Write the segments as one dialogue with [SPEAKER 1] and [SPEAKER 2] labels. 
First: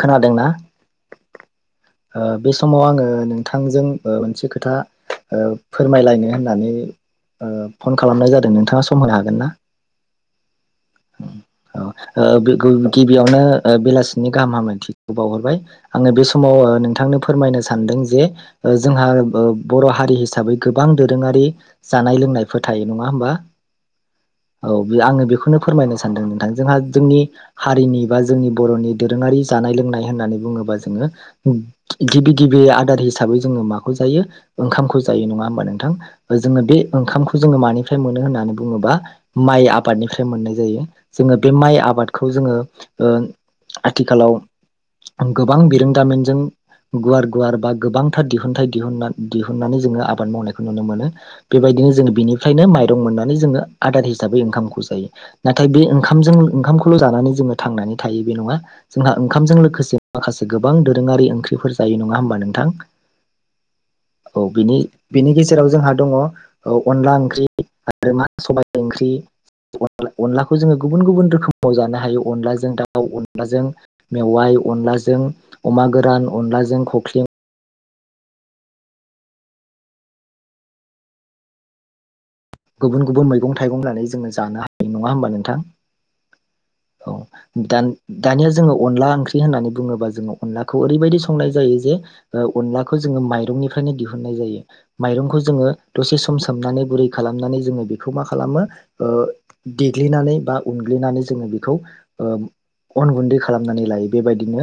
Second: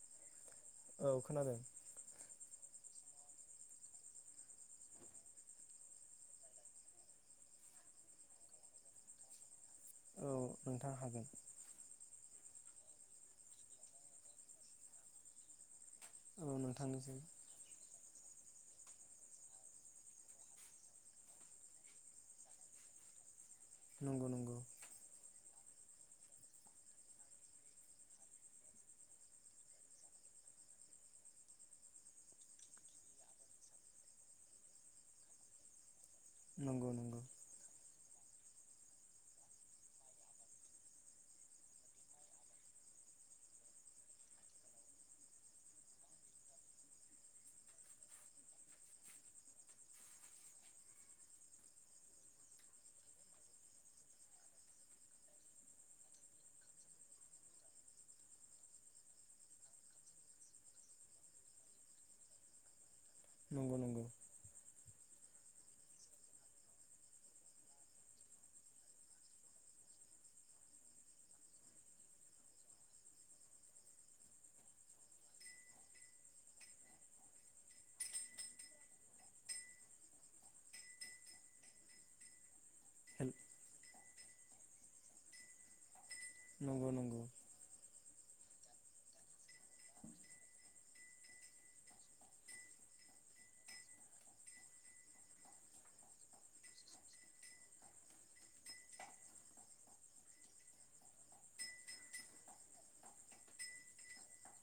[SPEAKER 1] खोनादोंना?
[SPEAKER 2] औ खोनादों।
[SPEAKER 1] आं बे समाव आङो ओ नोंथांजों ओ मोनसे खोथा ओ फोरमायलायनो होननानै ओ फन खालामनाय जादों नोंथाङा सम होनो हागोन ना?
[SPEAKER 2] औ नोंथां हागोन
[SPEAKER 1] औ ओ गिबियावनो बेलासिनि गाहाम हामलायथिखौ बावहरबाय आङो बे
[SPEAKER 2] औ
[SPEAKER 1] समाव
[SPEAKER 2] नोंथांनिसिम
[SPEAKER 1] नोंथांनो फोरमायनो सानदों जे जोंहा बर' हारि हिसाबै गोबां दोरोङारि जानाय लोंनायफोर थायो नङा होमबा
[SPEAKER 2] नंगौ नंगौ
[SPEAKER 1] औ बि आङो बेखौनो फोरमायनो सानदों नोंथां जोंहा जोंनि हारिनि बा जोंनि बर'नि दोरोङारि जानाय लोंनाय होननानै बुङोबा जोङो गिबि गिबि आदार हिसाबै जोङो माखौ जायो ओंखामखौ जायो नङा होमबा नोंथां जोङो बे
[SPEAKER 2] नंगौ नंगौ
[SPEAKER 1] ओंखामखौ जोङो मानिफ्राय मो नो होननानै बुङोबा माइ आबादनिफ्राय मोननाय जायो जोङो बे माइ आबादखौ जोङो ओ आथिखालाव गोबां बिरोंदामिनजों गुवार गुवार बा गोबांथार दिहुनथाइ दिहुनना दिहुननानै जोङो आबाद मावनायखौ नुनो मोनो बेबायदिनो जोङो बिनिफ्रायनो माइरं मोननानै जोङो आदार हिसाबै ओंखामखौ जायो। नाथाय बे ओंखामजों ओंखामखौल' जानानै जोङो थांनानै थायो बे नङा जोंहा ओंखामजों लोगोसे माखासे गोबां दोरोङारि ओंख्रिफोर जायो नङा होमबा नोंथां
[SPEAKER 2] नंगौ नंगौ
[SPEAKER 1] औ बिनि बेनि गेजेराव जोंहा दङ अनला ओंख्रि आरो मा सबाय ओंख्रि अनलाखौ जोङो गुबुन गुबुन रोखोमाव जानो हायो अनलाजों दाउ अनलाजों मेवाइ अनलाजों अमा गोरान अनलाजों खख्लिं गुबुन गुबुन
[SPEAKER 2] हेल
[SPEAKER 1] मैगं-थाइगं लानाय जोंङो जानो हायो नङा होमबा नोंथां
[SPEAKER 2] नंगौ नंगौ
[SPEAKER 1] औ दान दानिया जोङो अनला ओंख्रि होननानै बुङोबा जोङो अनलाखौ ओरैबायदि संनाय जायो जे अनलाखौ जोङो माइरंनिफ्रायनो दिहुननाय जायो माइरंखौ जोङो दसे सम सोमनानै गुरै खालामनानै जोङो बेखौ मा खालामो ओ देग्लिनानै बा उनग्लिनानै जोङो बेखौ अन गुन्दै खालामनानै लायो बेबायदिनो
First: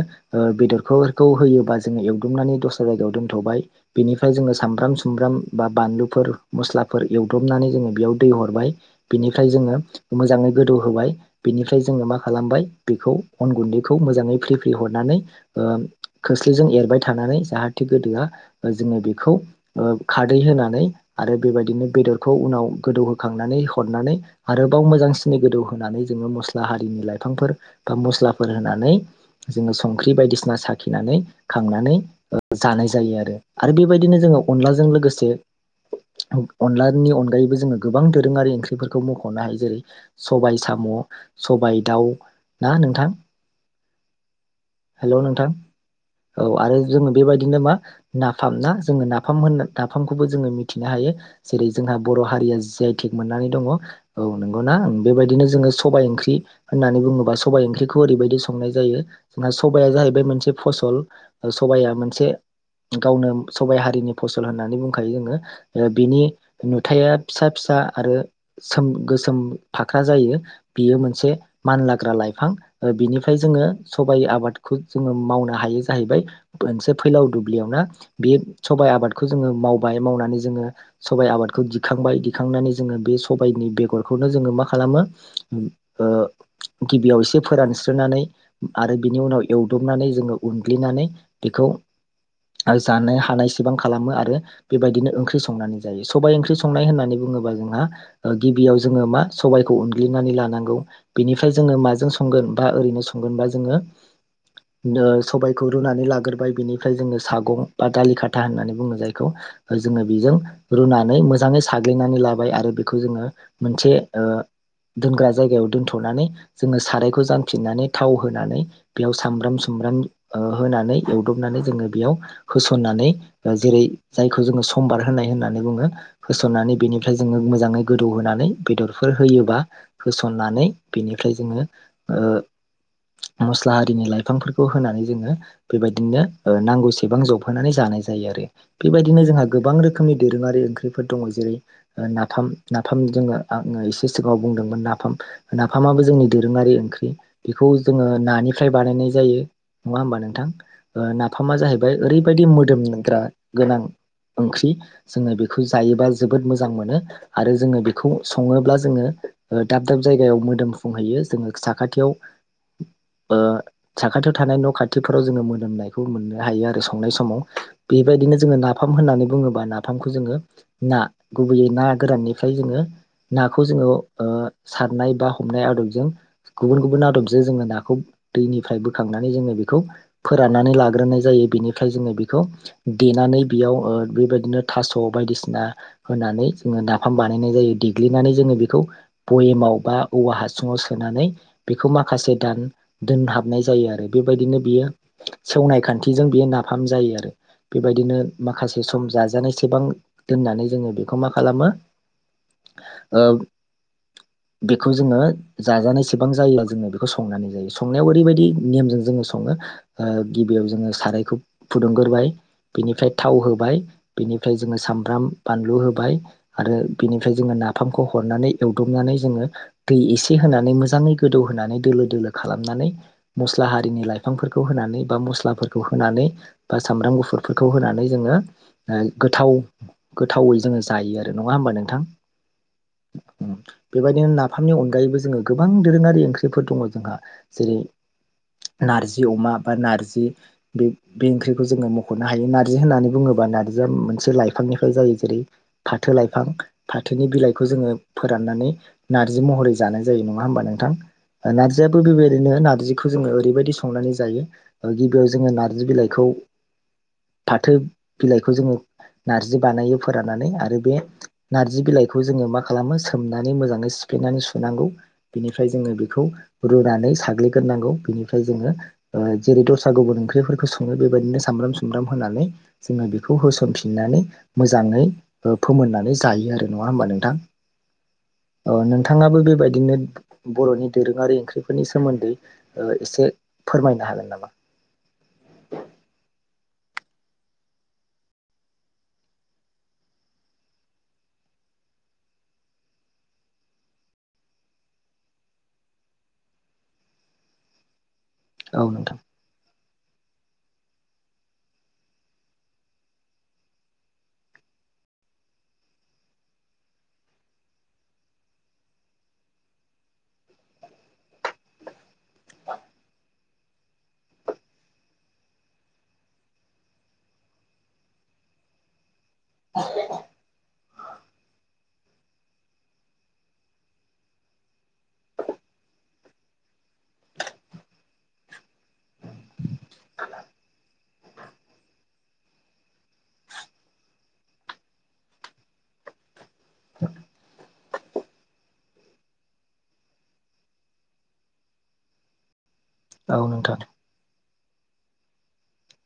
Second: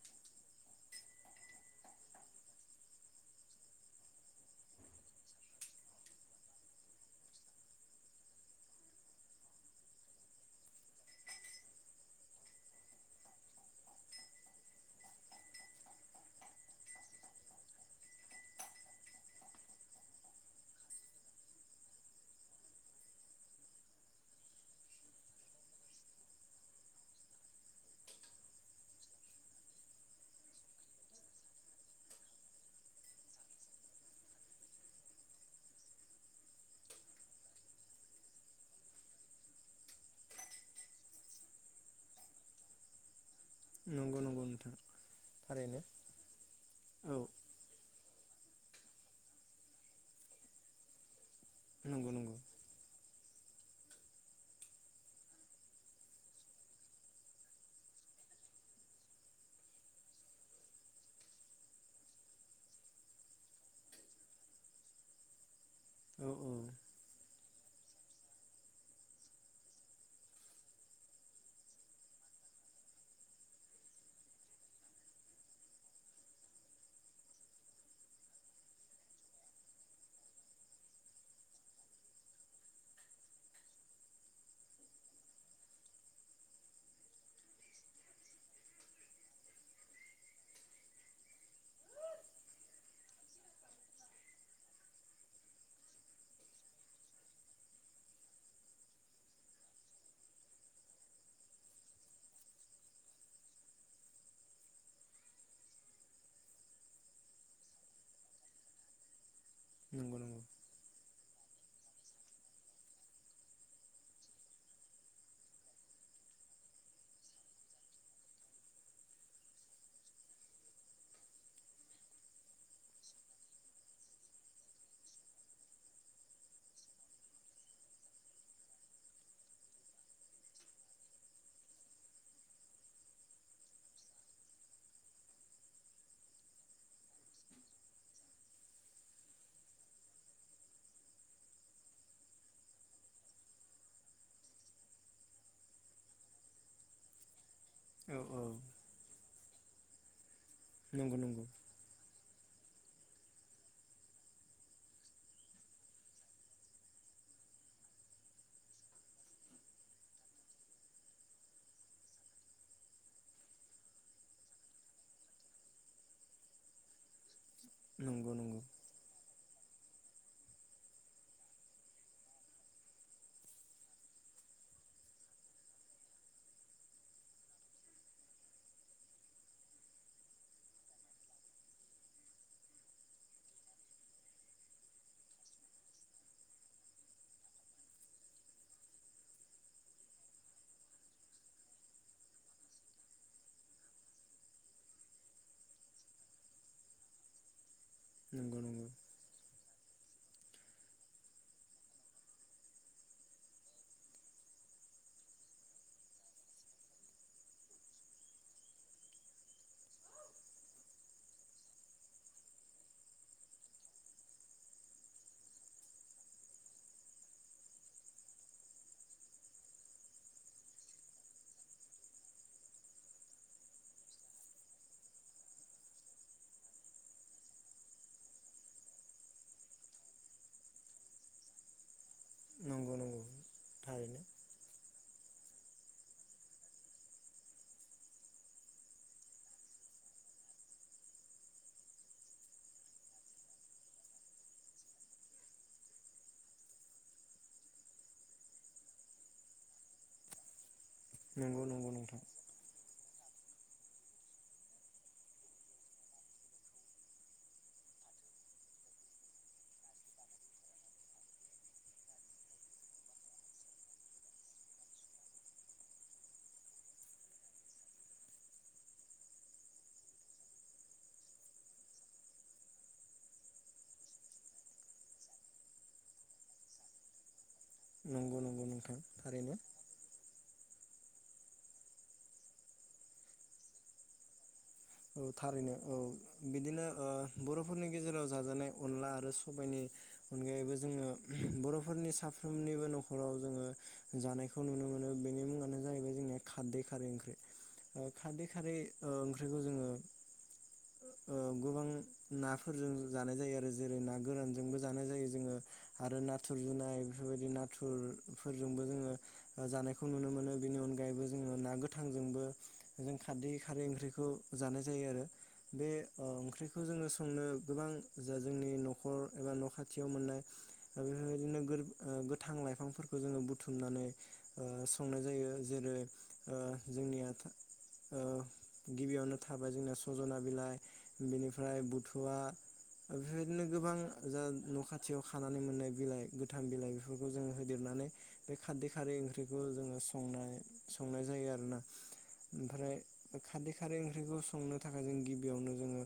[SPEAKER 1] बेदरफोरखौ होयोबा जोङो एवदुमनानै दस्रा जायगायाव दोनथ'बाय बेनिफ्राय जोङो सामब्राम सुमब्राम बा बानलुफोर मस्लाफोर एवद्रबनानै जोङो बेयाव दै हरबाय बिनिफ्राय जोङो मोजाङै गोदौ होबाय बेनिफ्राय जोङो मा खालामबाय बेखौ अन गुन्दैखौ मोजाङै फ्रि फ्रि हरनानै खोस्लिजों एरबाय थानानै जाहाथे गोदोआ जोङो बेखौ खारै होनानै आरो बेबायदिनो बेदरखौ उनाव गोदौहोखांनानै हरनानै आरोबाव मोजांसिनि गोदौहोनानै जोङो मस्ला हारिनि लाइफांफोर बा मस्लाफोर होनानै जोङो संख्रि बायदिसिना साखिनानै खांनानै जानाय जायो आरो आरो बेबायदिनो जोङो अनलाजों लोगोसे अनलानि अनगायैबो जोङो गोबां दोरोङारि ओंख्रिफोरखौ मख'नो हायो जेरै सबायाइ साम' सबायाइ दाउ ना नोंथां
[SPEAKER 2] नंगौ नंगौ नोंथां
[SPEAKER 1] हेल' नोंथां
[SPEAKER 2] थारैनो
[SPEAKER 1] औ आरो जोङो
[SPEAKER 2] औ
[SPEAKER 1] बेबायदिनोमा नाफाम ना जोङो नाफाम होन नाफामखौबो जोङो मिथिनो हायो। जेरै जोंहा
[SPEAKER 2] नंगौ
[SPEAKER 1] बर'
[SPEAKER 2] नंगौ
[SPEAKER 1] हारिया जेद थिग मोननानै दङ औ नंगौना बेबायदिनो जोङो सबाइ ओंख्रि होननानै बुङोबा सबाइ ओंख्रिखौ ओरैबायदि संनाय जायो जोंहा सबाया जाहैबाय मोनसे फसल सबाया मोनसे गावनो सबाइ हारिनि फसल होननानै बुंखायो जोङो
[SPEAKER 2] औ औ
[SPEAKER 1] -थाया फिसा फिसा आरो सोम गोसोम फाख्रा जायो बियो मोनसे मानलाग्रा लाइफां बिनिफ्राय जोङो सबाय आबादखौ जोङो मावनो हायो जाहैबाय मोनसे फैलाव दुब्लियावना बे सबायाइ आबादखौ जोङो मावबाय मावनानै जोङो सबाइ आबादखौ दिखांबाय दिखांनानै जोङो बे सबायाइनि बेगरखौनो जोङो मा खालामो ओ गिबियाव एसे फोरानस्रोनानै आरो बिनि उनाव एवदबनानै जोङो उनग्लिनानै बेखौ जानाय हानायसेबां खालामो आरो बेबायदिनो ओंख्रि संनानै जायो सबाय ओंख्रि संनाय होननानै बुङोबा जोंहा गिबियाव जोङो मा सबबायखौ उनग्लिनानै लानांगौ बेनिफ्राय जोङो माजों संगोन बा ओरैनो संगोन बा जोङो सबायाइखौ रुनानै लाग्रोबाय बिनिफ्राय जोङो सागं बा दालि खाथा होननानै बुङो जायखौ जोङो
[SPEAKER 2] नंगौ
[SPEAKER 1] बेजों
[SPEAKER 2] नंगौ
[SPEAKER 1] नानै मोजाङै साग्लिनानै लाबाय आरो बेखौ जोङो मोनसे दोनग्रा जायगायाव दोनथ नानै जोङो सारायखौ जांफिननानै थाव होनानै बेयाव सामब्राम सुमब्राम होनानै एवदबनानै जोङो बेयाव होसननानै जेरै जायखौ जोङो समबार होनाय होनना बुङो होसननानोय बेनिफ्राय जोङो मोजाङै गोदोव होनानोय बेदर फोर होयोबा होसननानोय बेनिफ्राय जोङो ओ मसलाआरिनि लायफांफोरखौ होनानोय ओ नांगौसेबां जफायनानोय जानाय जायो अरो बिबादिनो गोबां रोखोमनि दोरोङारि ओंख्रिफोर दङ जेरै नाफाम नाफाम जोङो एसे सिगाङाव बुंदोंमोन नाफाम नाफामाबो जोंनि दोरोङारि ओंख्रि बेखौ जोङो
[SPEAKER 2] औ औ
[SPEAKER 1] नानिफ्राय बानायनाय जायो। नङा होमबा नोंथां। ओ
[SPEAKER 2] नंगौ नंगौ
[SPEAKER 1] नाफामा जाहैबाय ओरैबायदि मो [unintelligible] गोनां ओंख्रि। जोङो बेखौ जायोबा जोबोद मोजां मोनो आरो जोङो बेखौ सङोब्ला जोङो दाब दाब जायगायाव मोदोमफुंहैयो जोङो साखाथियाव ओ साखाथियाव थानाय न खाथिफोराव जोङो मोदोमनायखौ मोननो हायो आरो संनाय समाव।
[SPEAKER 2] नंगौ
[SPEAKER 1] बेबायदिनो
[SPEAKER 2] नंगौ
[SPEAKER 1] जोङो नाफाम होननानै बुङो बा फामखौ जोङो ना गुबैयै ना गोराननिफ्राय जोङो नाखौ जोङो ओ सारनाय बा हमनाय आदबजों गुबुन गुबुन आदबजों जोङो नाखौ दैनिफ्राय बोखांनानै जोङो बेखौ फोराननानै लाग्रोनाय जायो बेनिफ्राय जोङो बेखौ देनानै बेयाव ओ बेबायदिनो थास' बायदिसिना होनानै जोङो नाफाम बानायनाय जायो देग्लिनानै जोङो बेखौ बयेमाव बा औवा हासुङाव सोनानै बेखौ माखासे दान दोनहाबनाय जायो आरो बेबायदिनो बियो सेवनाय खान्थिजों बियो नाफाम जायो आरो। बेबायदिनो
[SPEAKER 2] नंगौ
[SPEAKER 1] माखासे
[SPEAKER 2] नंगौ
[SPEAKER 1] सम जाजानाय। सेबां दोननानै जोङो बेखौ मा खालामो ओ बेखौ जोङो जाजानाय एसेबां जायो जोङो बेखौ संनानै जायो संनायाव ओरैबायदि नेमजों जोङो सङो ओ गिबियाव जोङो सारायखौ फुदुंगोरबाय बिनिफ्राय थाव होबाय। बेनिफ्राय जोङो सामब्राम बानलु होबाय आरो बिनिफ्राय जोङो नाफामखौ हरनानै एवदबनानै जोङो दै एसे होनानै मोजाङै गोदौहोनानै दोलो दोलो खालामनानै मस्ला हारिनि लाइफांफोरखौ होनानै बा मस्लाफोरखौ होनानै बा सामब्राम गुफुरफोरखौ होनानै जोङो। ओ गोथाव गोथावै जोङो जायो आरो नङा होमबा नोंथां।
[SPEAKER 2] नंगौ नंगौ थारैनो
[SPEAKER 1] बेबायदिनो नाफामनि गायैबो जोङो गोबां दोरोङारि ओंख्रिफोर दङ जोंहा जेरै नारजि अमा बा नारजि बे बे ओंख्रिखौ जोङो मखनो हायो नार्जि होननानै बुङोबा जिया मोनसे लाइफांनिफ्राय जायो जेरै फाथो लाइफां फाथोनि बिलाइखौ जोङो फोराननानै नार्जि महरै जानाय जायो नङा होमबा नोंथां।
[SPEAKER 2] नंगौ नंगौ नोंथां
[SPEAKER 1] [unintelligible] खौ जोंङो ओरैबायदि संनानै जायो ओ गिबिआव जोङो नारजि बिलायखौ फाथो बिलाइ खौ जोङो नारजि बानायो फोराननानै आरो बे नारजि बिलायखौ जोङो मा खालामो सोमनानै मोजाङै सिफ्लेनानै सुनांगौ बिनिफ्राय जोङो बिखौ रुनानै साग्लिगोरनांगौ बिनिफ्राय जोङो ओ जेरै दसरा गुबुन ओंख्रि फोरखौ संङो सामब्राम सुमब्राम होनानै जोङो खौ होसनफिननानै मोजाङै ओ फोमोननानै जायो आरो नङा होमबा नोंथां।
[SPEAKER 2] नंगौ नंगौ
[SPEAKER 1] अ
[SPEAKER 2] नोंथां
[SPEAKER 1] नोंथाङाबो
[SPEAKER 2] थारैनो
[SPEAKER 1] बेबायदिनो बर'नि दोरोङारि ओंख्रिफोरनि सोमोन्दै ओ एसे फोरमायनो हागोन नामा।
[SPEAKER 2] औ थारैनो औ बिदिनो ओ बर'फोरनि गेजेराव जाजानाय अनला आरो सबायनि अनगायैबो जोङो बर'फोरनि साफ्रोमनिबो नखराव जोङो जानायखौ नुनो मोनो बेनि मुङानो जाहैबाय जोंनिया खारदै खारै ओंख्रि खारदै खारै
[SPEAKER 1] औ
[SPEAKER 2] ओ
[SPEAKER 1] नोंथां
[SPEAKER 2] ओंख्रि जोङो ओ गोबां नाफोरजों जानाय जायो आरो जेरै ना गोरानजोंबो जानाय जायो जोङो आरो नाथुर जुनाय बेफोरबायदि नाथुरफोरजोंबो जोङो जानायखौ नुनो मोनो बेनि अनगायैबो जोङो ना गोथांजोंबो जों खारदै खारै ओंख्रिखौ। जानाय जायो आरो बे ओ ओंख्रिखौ जोङो संनो गोबां जा जोंनि नखर एबा न खाथियाव मोननाय बेफोरबायदिनो गोर ओ गोथां लाइफांफोरखौ जोङो बुथुमनानै ओ संनाय जायो जेरै ओ जोंनिया ओ थाबाय जोंना सजना बिलाइ बेनिफ्राय बुथुवा ओमफ्राय बेदिनो गोबां जा न' खाथियाव खानानै मोननाय बिलाइ थां बिलाइ बेफोरखौ जों हो लिरनानै बे खारदै खारै ओंख्रिखौ जोङो संनाय संनाय जायो आरोना। ओमफ्राय
[SPEAKER 1] औ
[SPEAKER 2] खारदै
[SPEAKER 1] नोंथां
[SPEAKER 2] खारै संनो थाखाय जों गिबियावनो जोङो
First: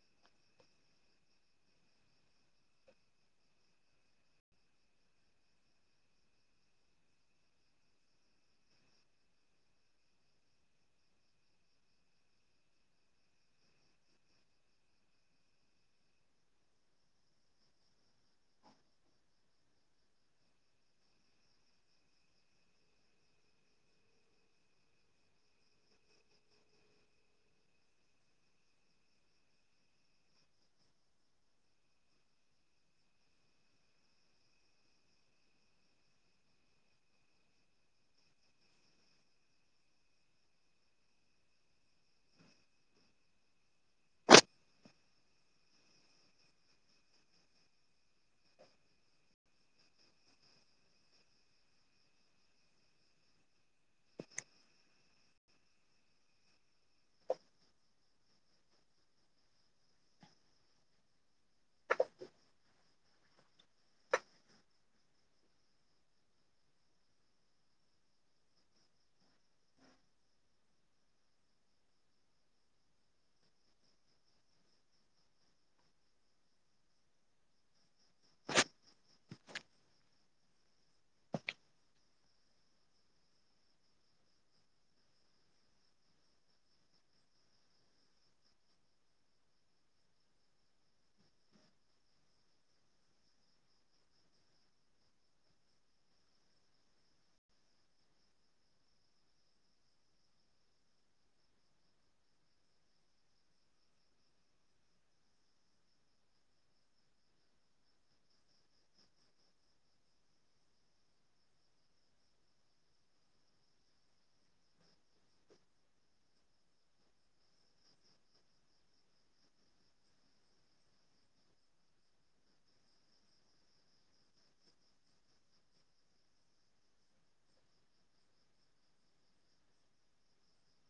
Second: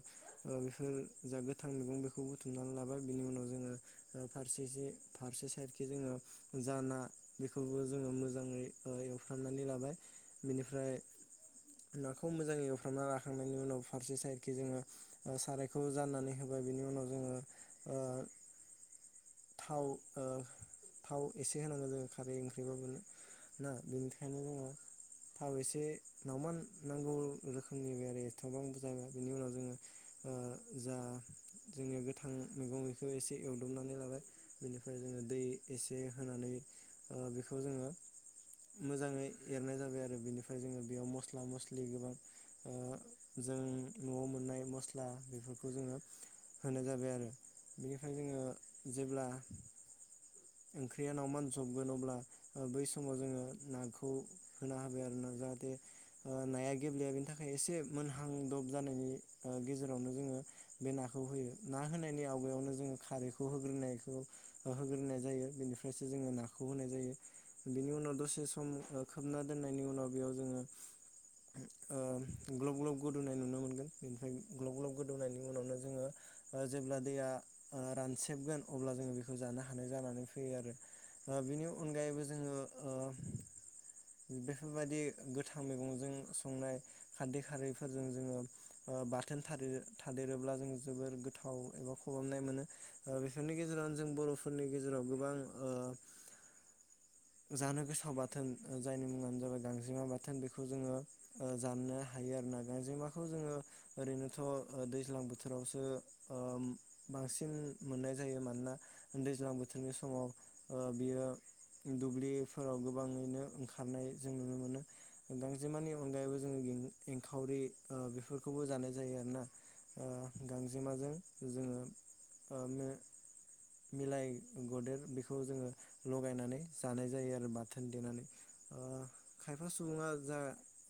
[SPEAKER 2] ओ बेफोर जा गोथां मैगं बेखौ बुथुमनानै लाबाय बेनि उनाव जोङो ओ फारसेसे फारसे साइडखो जोङो जा ना बेखौबो जोङो मोजाङै एवफ्रामनानै लाबाय बेनिफ्राय नाखौ मोजाङै खामना लाखांनायनि उनाव फारसे साइडखि जोङो सारायखौ जाननानै होबाय बिनि उनाव जोङो ओ थाव ओ थाव एसे होनांगौ जों खारै ओंख्रिबाबो ना बिनिखायनो जोङो थाव एसे [unintelligible] फुंनिफ्राय आरो एसेबां बुरजायबाय बिनि उनाव जोङो ओ जा जोंनि गोथां मैगं बेखौ एसे एवदबनानै लाबाय बिनिफ्राय जोङो दै एसे होनानै ओ बेखौ जोङो मोजाङै एरनाय जाबाय आरो बेनिफ्राय जोङो बेयाव मस्ला मस्लि गोबां ओ जों न'आव मोननाय मस्ला बेफोरखौ जोङो होनाय जाबाय आरो बेनिफ्राय जोङो जेब्ला ओंख्रिया नावमान जबगोन अब्ला बै समाव जोङो नाखौ होना हाबाय आरो ना जाहाथे नाया गेब्लेया बेनि थाखाय। थाखाय एसे मोनहांदब जानायनि ओ गेजेरावनो जोङो बे नाखौ होयो ना होनायनि आवगायावनो जोङो खारैखौ होग्रोनायखौ होग्रोनाय जायो बेनिफ्रायसो जोङो नाखौ होनाय जायो बेनि उनाव दसे सम खोबना दोननायनि उनाव बेयाव जोङो ओ ग्लब ग्लब गोदौनाय नुनो मोनगोन बेनिफ्राय ग्लब ग्लब गोदौनायनि उनावनो जोङो ओ जेब्ला दैया ओ रानसेबगोन अब्ला जोङो बेखौ जानो हानाय जानानै फैयो आरो ओ बेनि अनगायैबो जोङो ओ बेफोरबायदि गोथां मैगंजों संनाय खारदै खारैफोरजों जोङो ओ बाथोना [unintelligible] थादेरोब्ला जों जोबोर गोथाव एबा खवहाबनाय मोनो बेफोरनि गेजेरावनो जों बर'फोरनि गेजेराव गोबां ओ जानो गोथाव बाथोन जायनि मुङानो जाबाय गांजेमा बाथोन बेखौ जोङो ओ जानो हायो आरोना। गांजेमाखौ जोङो ओरैनोथ' ओ दैज्लां बोथोरावसो ओ बांसिन मोननाय जायो। मानोना दैज्लां बोथोरनि समाव ओ बियो दुब्लिफोराव गोबाङैनो ओंखारनाय जों नुनो मोनो। गांजेमानि अनगायैबो जोङो [inaudible] एंखावरि बेफोरखौबो जानाय जायो आरोना। ओ गांजेमाजों जोङो मिलाय गदेर बेखौ जोङो लगायनानै जानाय जायो आरो बाथोन देनानै ओ खायफा सुबुङा जा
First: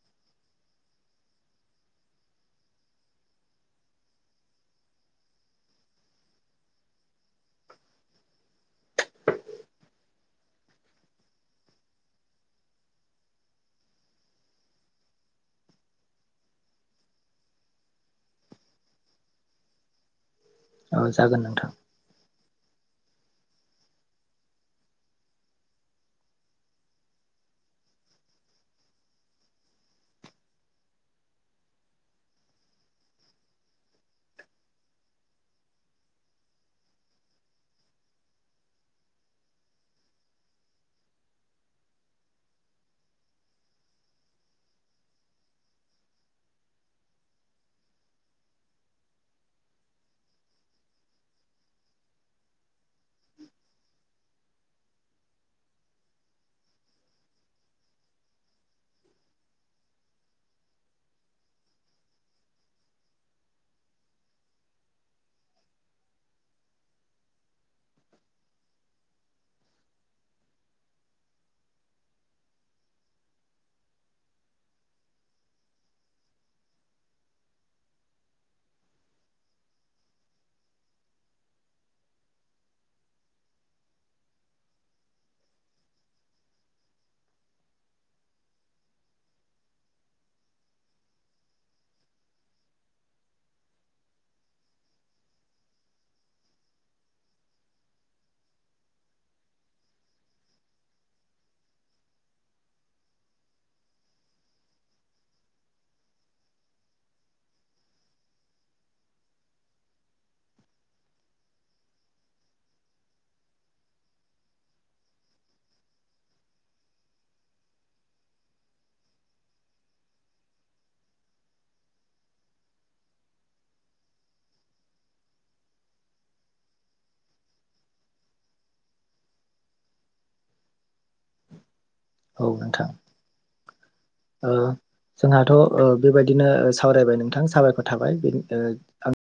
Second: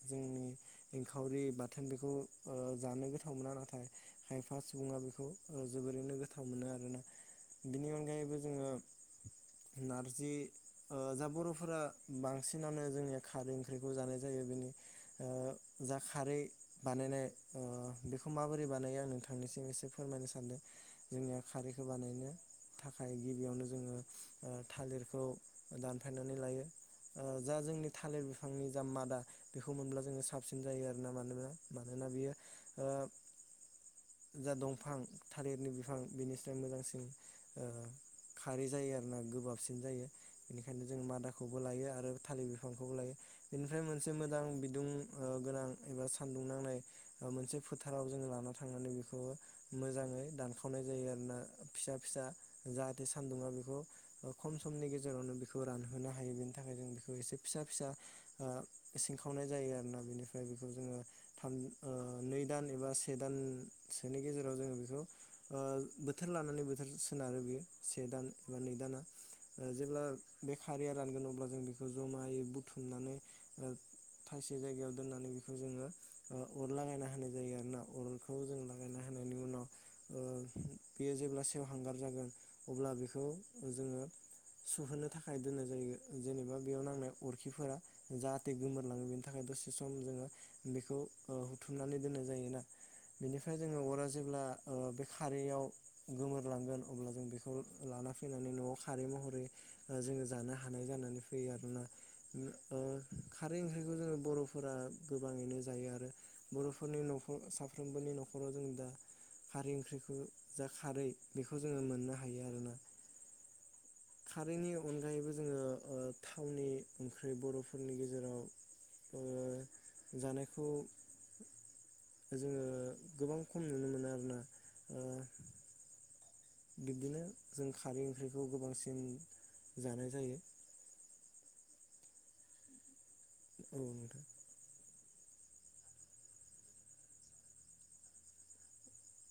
[SPEAKER 2] जोंनि एंखावरि बाथोन बेखौ ओ जानो गोथाव मोना नाथाय खायफा सुबुङा बेखौ ओ जोबोरैनो गोथाव मोनो आरोना। बिनि अनगायैबो जोङो नारजि जा बर'फोरा बांसिनानो जोंनिया खारै ओंख्रिखौ जानाय जायो बेनि ओ जा खारै बानायनाय ओ बेखौ माबोरै बानायो आं नोंथांनिसिम एसे फोरमायनो सानदों
[SPEAKER 1] औ
[SPEAKER 2] जोंनिया
[SPEAKER 1] जागोन नोंथां
[SPEAKER 2] खारैखौ बानायनो थाखाय गिबियावनो जोङो ओ थालिरखौ दानफायनानै लायो। ओ जा जोंनि थालिर बिफांनि जा मादा बेखौ मोनब्ला जोङो साबसिन सिन जायो आरोना। मानोना मानोना बियो ओ जा दंफां थालिरनि बिफां बिनिफ्राय मोजांसिन ओ खारै जायो आरोना गोबाबसिन जायो बेनिखायनो जों मादाखौबो लायो आरो थालिर बिफांखौबो लायो बेनिफ्राय मोनसे मोजां बिदुं गोनां एबा सान्दुं नांनाय मोनसे फोथाराव जों लाना थांनानै बेखौ मोजाङै दानखावनाय जायो आरोना फिसा फिसा जाहाथे सानदुंङा बेखौ खम समनि गेजेरावनो बेखौ रानहोनो हायो बेनि थाखाय जों बेखौ एसे फिसा फिसा ओ सिनखावनाय जायो आरोना। बेनिफ्राय बेखौ जोङो थाम नै दान एबा से दानसोनि गेजेराव जोङो बेखौ ओ बोथोर लानानै बोथोर सोनारो बेयो से दान एबा नै दाना जेब्ला बे खारिया रानगोन अब्ला जों बेखौ जमायै बुथुमनानै ओ थाइसे जायगायाव दोनानै बेखौ जोङो ओ अर लागायना होनाय जायो आरोना। अरखौ जों लागायना होनायनि उनाव ओ बेयो जेब्ला सेवहांगार जागोन अब्ला बेखौ जोङो सुहोनो थाखाय दोननाय जायो जेनेबा बेयाव नांनाय अरखिफोरा जाहाथे गोमोरलाङो बेनि थाखाय दसे सम जोङो बेखौ हुथुमनानै दोननाय जायोना। बेनिफ्राय जोङो अरा जेब्ला ओ बे खारैयाव गोमोरलांगोन अब्ला जों बेखौ लाना फैनानै न'आव खारै महरै जोङो जानो हानाय जानानै फैयो आरोना ओ खारै ओंख्रिखौ जोङो बर' फोर गोबाङैनो जायो आरो बर'फोरनि न'खर साफ्रोमबोनि न'खराव जों दा खारै ओंख्रिखौ जा खारै बेखौ जोङो मोननो हायो आरोना। खारैनि अनगायैबो जोङो ओ थावनि ओंख्रि बर'फोरनि गेजेराव ओ जानायखौ जोङो ओ गोबां खम नुनो मोनो आरोना ओ। बिब्दिनो जों खारै ओंख्रिखौ गोबांसिन जानाय जायो।
[SPEAKER 1] औ नोंथां।
[SPEAKER 2] औ नोंथां। [inaudible]
[SPEAKER 1] ओ जोंहाथ' ओ बेबायदिनो सावरायबाय नोंथां साबायखर थाबाय बे ओ आं